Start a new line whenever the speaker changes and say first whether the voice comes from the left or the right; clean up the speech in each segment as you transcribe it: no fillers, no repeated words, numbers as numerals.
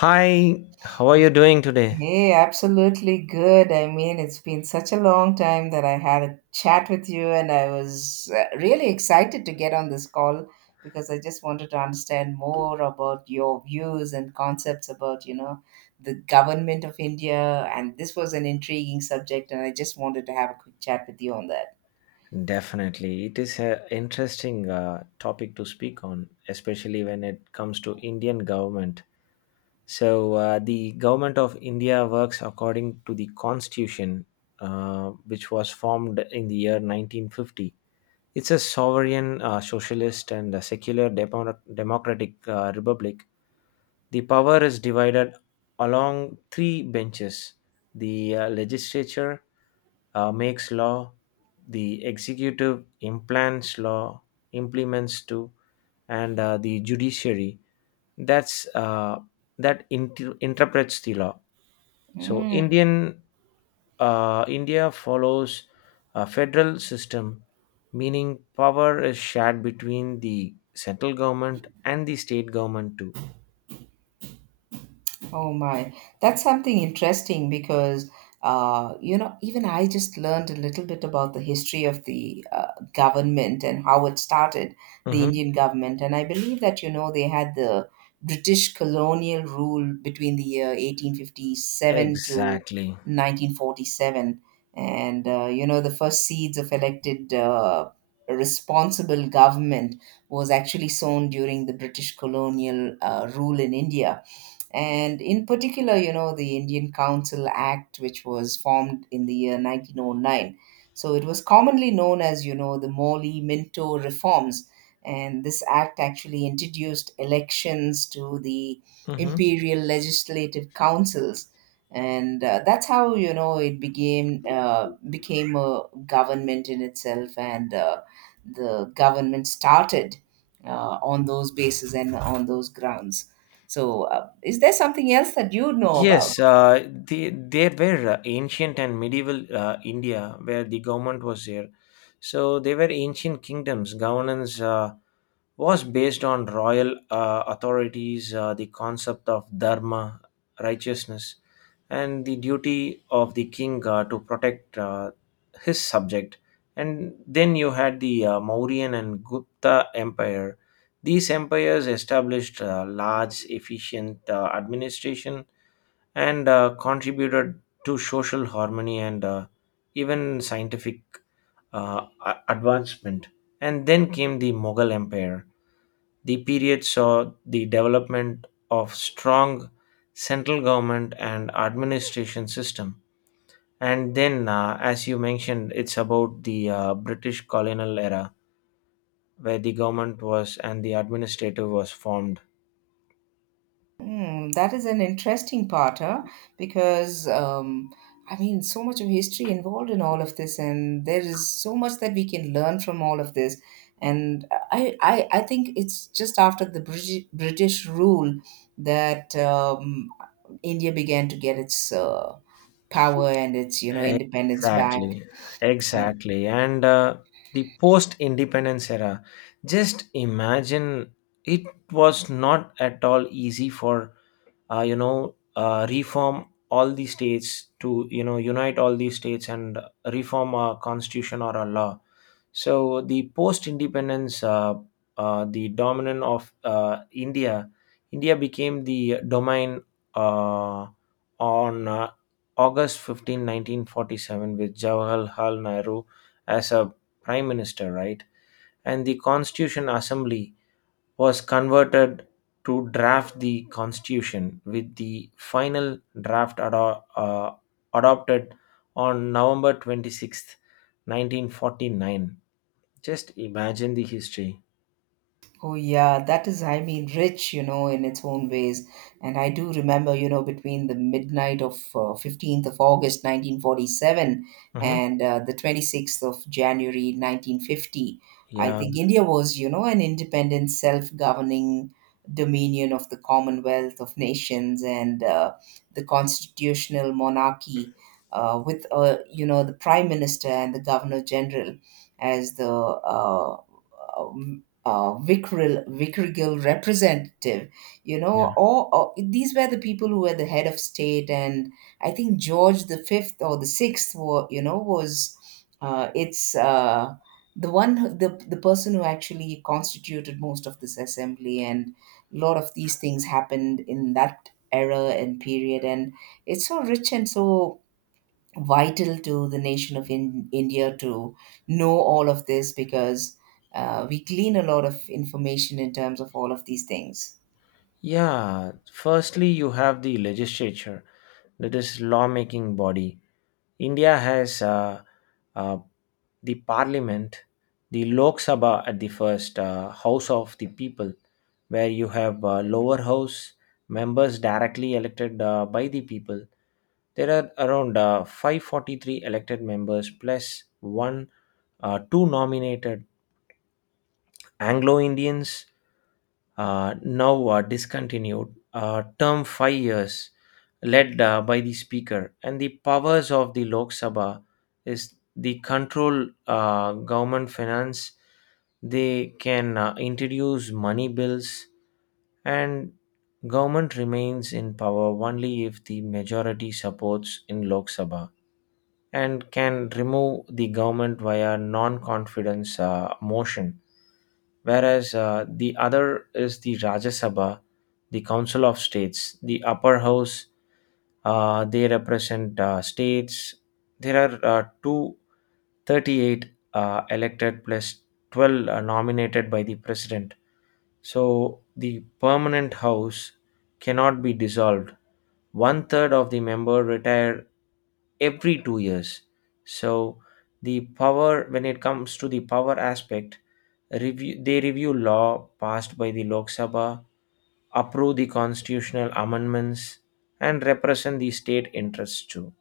left: Hi, how are you doing today?
right: Hey, absolutely good. I mean, it's been such a long time that I had a chat with you, and I was really excited to get on this call because I just wanted to understand more about your views and concepts about, the government of India. And this was an intriguing subject, and I just wanted to have a quick chat with you on that.
left: Definitely. It is an interesting topic to speak on, especially when it comes to Indian government. So the government of India works according to the constitution, which was formed in the year 1950. It's a sovereign, socialist, and a secular democratic republic. The power is divided along three benches: the legislature makes law, the executive implants law, implements to, and the judiciary that's uh, that interprets the law. So
right: Hmm.
left: India follows a federal system, meaning power is shared between the central government and the state government too.
right: Oh my, that's something interesting because you know, even I just learned a little bit about the history of the government and how it started, the
left: Mhm.
right: Indian government, and I believe that you know they had the British colonial rule between the year 1857 to
left: Exactly.
right: 1947, and you know, the first seeds of elected responsible government was actually sown during the British colonial rule in India, and in particular, you know, the Indian Council Act, which was formed in the year 1909. So it was commonly known as, you know, the Morley Minto reforms. And this act actually introduced elections to the
left: Mhm.
right: imperial legislative councils. And that's how, you know, it became, became a government in itself. And the government started on those bases and on those grounds. So, is there something else that you know about?
left: Yes, they were ancient and medieval India where the government was there. So they were ancient kingdoms. Governance was based on royal authorities, the concept of dharma, righteousness, and the duty of the king to protect his subject. And then you had the Mauryan and Gupta empire. These empires established large, efficient administration and contributed to social harmony and even scientific advancement. And then came the Mughal Empire. The period saw the development of strong central government and administration system. And then, as you mentioned, it's about the British colonial era where the government was and the administrative was formed.
right: Hmm, that is an interesting part, huh? Because I mean, so much of history involved in all of this, and there is so much that we can learn from all of this. And I think it's just after the British rule that India began to get its power and its, you know, independence back.
left: Exactly, exactly. And the post independence era, just imagine it was not at all easy for you know reform all the states to you know unite all these states and reform a constitution or a law. So the post independence the dominant of india became the domain uh, on august 15 1947 with jawaharlal nehru as a prime minister, right? And the constitution assembly was converted to draft the constitution, with the final draft adopted on November 26th, 1949. Just imagine the history.
right: Oh yeah, that is, I mean, rich, you know, in its own ways. And I do remember, you know, between the midnight of 15th of August 1947
left: Mhm.
right: and the 26th of January 1950, I
left: Yeah,
right: think India was, you know, an independent, self-governing dominion of the Commonwealth of Nations, and the constitutional monarchy with, you know, the Prime Minister and the Governor General as the vicarial representative, you
left: yeah.
right: know, or these were the people who were the head of state, and I think George the fifth or the sixth, were, you know, was it's the the person who actually constituted most of this assembly, and a lot of these things happened in that era and period, and it's so rich and so vital to the nation of India to know all of this because we glean a lot of information in terms of all of these things.
left: Yeah, firstly, you have the legislature, that is lawmaking body. India has uh, the parliament, the Lok Sabha at the first house of the people, where you have lower house members directly elected by the people. There are around 543 elected members plus one, two nominated Anglo Indians, now discontinued, term 5 years, led by the Speaker. And the powers of the Lok Sabha is the control government finance. They can introduce money bills, and government remains in power only if the majority supports in Lok Sabha and can remove the government via non-confidence motion. Whereas the other is the Rajya Sabha, the Council of States, the upper house. They represent states. There are 238 elected plus 12 nominated by the president. So the permanent house cannot be dissolved. One third of the member retire every 2 years. So the power, when it comes to the power aspect, review they review law passed by the Lok Sabha, approve the constitutional amendments, and represent the state interests too.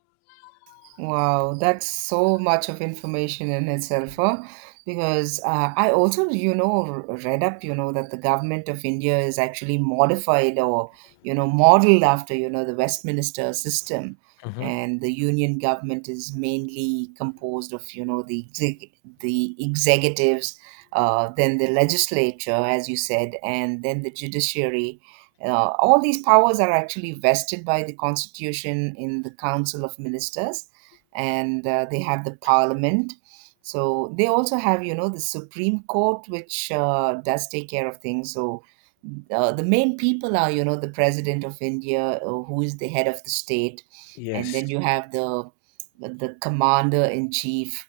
right: Wow, that's so much of information in itself, huh? Because I also, you know, read up, you know, that the government of India is actually modified or, you know, modeled after, you know, the Westminster system.
left: Hmm.
right: And the union government is mainly composed of, you know, the the executives, then the legislature, as you said, and then the judiciary. All these powers are actually vested by the constitution in the Council of Ministers, and they have the parliament. So they also have, you know, the Supreme Court, which does take care of things. So the main people are, you know, the president of India, who is the head of the state, and
left: Yes.
right: then you have the commander in chief,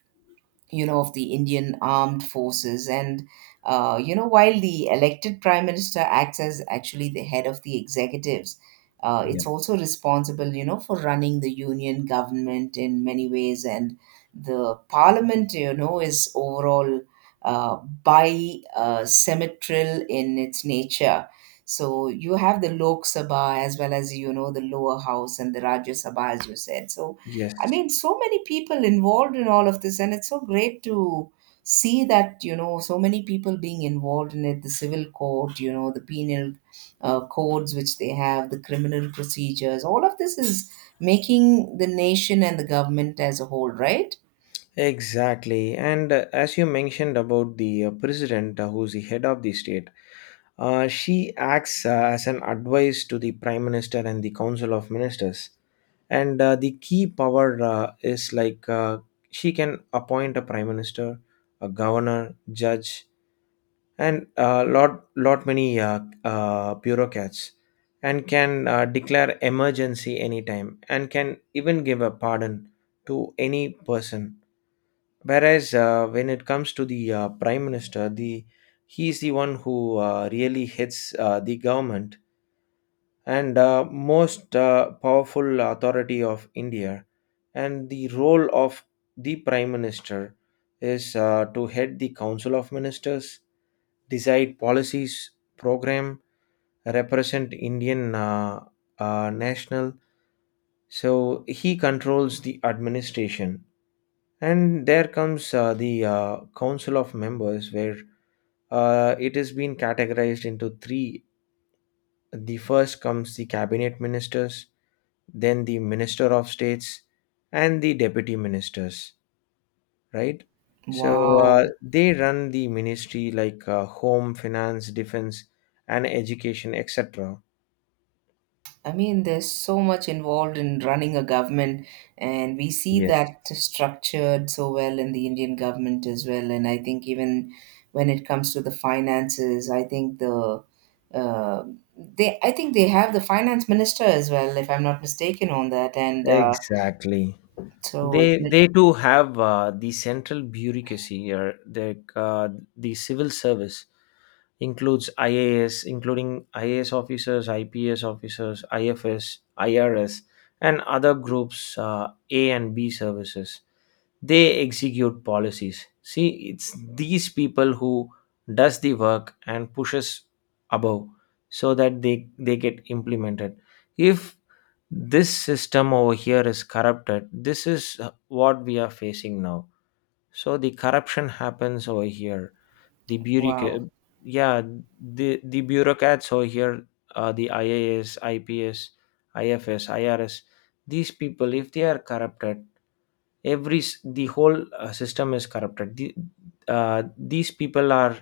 right: you know, of the Indian armed forces. And, you know, while the elected prime minister acts as actually the head of the executives,
left: Yeah.
right: it's also responsible, you know, for running the union government in many ways. And the parliament, you know, is overall uh, bi symmetrical in its nature. So you have the Lok Sabha as well as, you know, the lower house and the Rajya Sabha, as you said. So I
left: Yes.
right: mean, so many people involved in all of this, and it's so great to see that you know so many people being involved in it. The civil court, you know, the penal codes which they have, the criminal procedures. All of this is making the nation and the government as a whole, right?
left: Exactly. And as you mentioned about the president, who's the head of the state, she acts as an advice to the prime minister and the council of ministers. And the key power is like she can appoint a prime minister, a governor, judge, and lot lot many bureaucrats, and can declare emergency anytime and can even give a pardon to any person. Whereas when it comes to the prime minister, the he is the one who really hits the government, and most powerful authority of India. And the role of the Prime Minister is to head the Council of Ministers, decide policies, program, represent Indian national. So he controls the administration. And there comes the Council of Members, where it has been categorized into three. The first comes the cabinet ministers, then the minister of states and the deputy ministers, right? So
right: Wow.
left: they run the ministry like home, finance, defense, and education, etc.
right: I mean, there's so much involved in running a government, and we see
left: Yes,
right: that structured so well in the Indian government as well. And I think even when it comes to the finances, I think the uh, they I think they have the finance minister as well, if I'm not mistaken on that. And
left: exactly,
right: so,
left: they too have the central bureaucracy or the civil service includes IAS, including IAS officers, IPS officers, IFS, IRS, and other groups, A and B services. They execute policies. See, it's these people who does the work and pushes above so that they get implemented. If this system over here is corrupted, this is what we are facing now. So the corruption happens over here, the bureaucrat.
right: wow.
left: Yeah, the bureaucrats over here, the IAS, IPS, IFS, irs, these people, if they are corrupted, the whole system is corrupted. These people are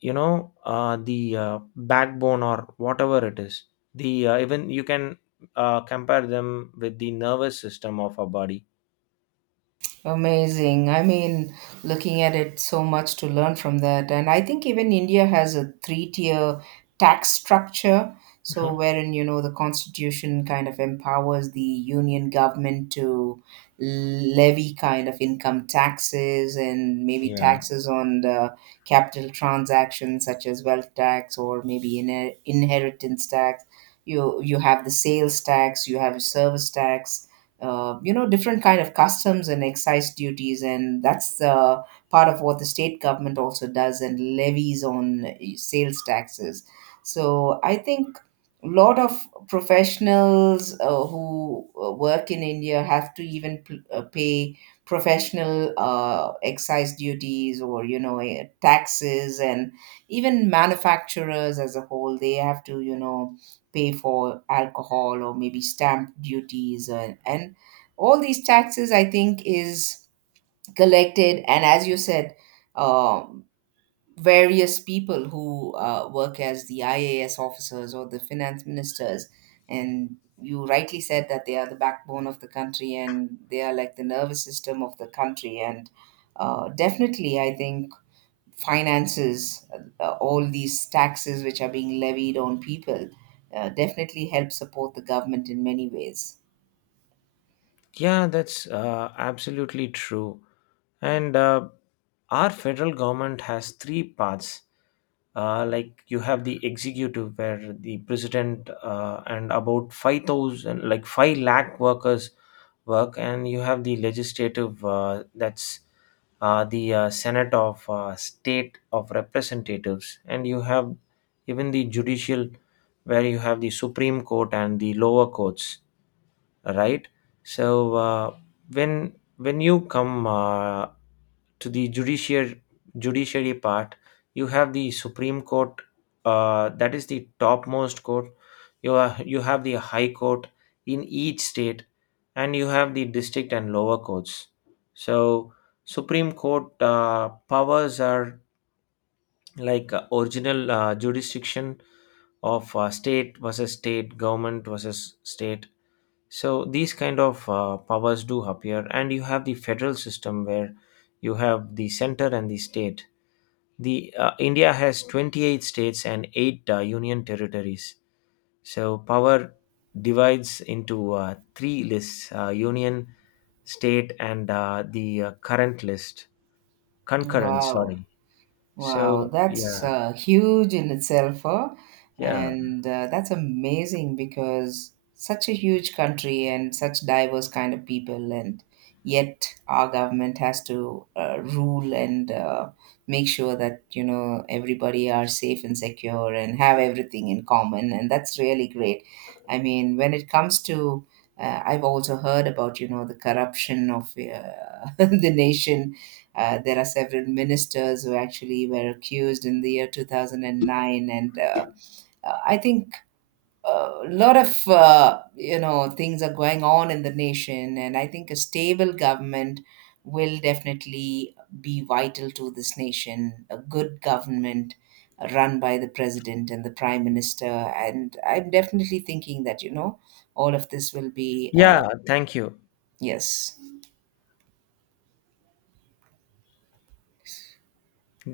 left: you know the backbone or whatever it is. The even you can compare them with the nervous system of our body.
right: Amazing. I mean, looking at it, so much to learn from that. And I think even India has a three-tier tax structure. So,
left: Mhm.
right: wherein, you know, the constitution kind of empowers the union government to levy kind of income taxes and maybe
left: Yeah,
right: taxes on the capital transactions such as wealth tax or maybe inheritance tax. You have the sales tax, you have service tax, you know, different kind of customs and excise duties, and that's part of what the state government also does and levies on sales taxes. So I think a lot of professionals who work in India have to even pay professional excise duties or you know taxes, and even manufacturers as a whole, they have to you know pay for alcohol or maybe stamp duties, and all these taxes I think is collected, and as you said, um, various people who work as the IAS officers or the finance ministers, and you rightly said that they are the backbone of the country and they are like the nervous system of the country. And definitely I think finances, all these taxes which are being levied on people, definitely help support the government in many ways.
left: yeah, that's absolutely true. And our federal government has three parts. Like you have the executive where the president and about 5000 like 5 lakh workers work, and you have the legislative that's the senate of state of representatives, and you have even the judicial where you have the supreme court and the lower courts, right? So when you come to the judiciary part, you have the Supreme Court, that is the topmost court. You have the High Court in each state, and you have the district and lower courts. So Supreme Court powers are like original jurisdiction of state versus state, government versus state. So these kind of powers do appear, and you have the federal system where you have the center and the state. The india has 28 states and 8 union territories. So power divides into three lists: union, state, and the current list, concurrent,
right: Wow.
left: sorry.
right: Wow,
left: So
right: that's
left: yeah.
right: huge in itself.
left: Yeah,
right: And That's amazing because such a huge country and such diverse kind of people, and yet our government has to rule and make sure that you know everybody are safe and secure and have everything in common, and that's really great. I mean, when it comes to I've also heard about you know the corruption of the nation. There are several ministers who actually were accused in the year 2009, and I think a lot of you know things are going on in the nation, and I think a stable government will definitely be vital to this nation. A good government run by the president and the prime minister, and I'm definitely thinking that you know all of this will be
left: yeah, thank you.
right: yes.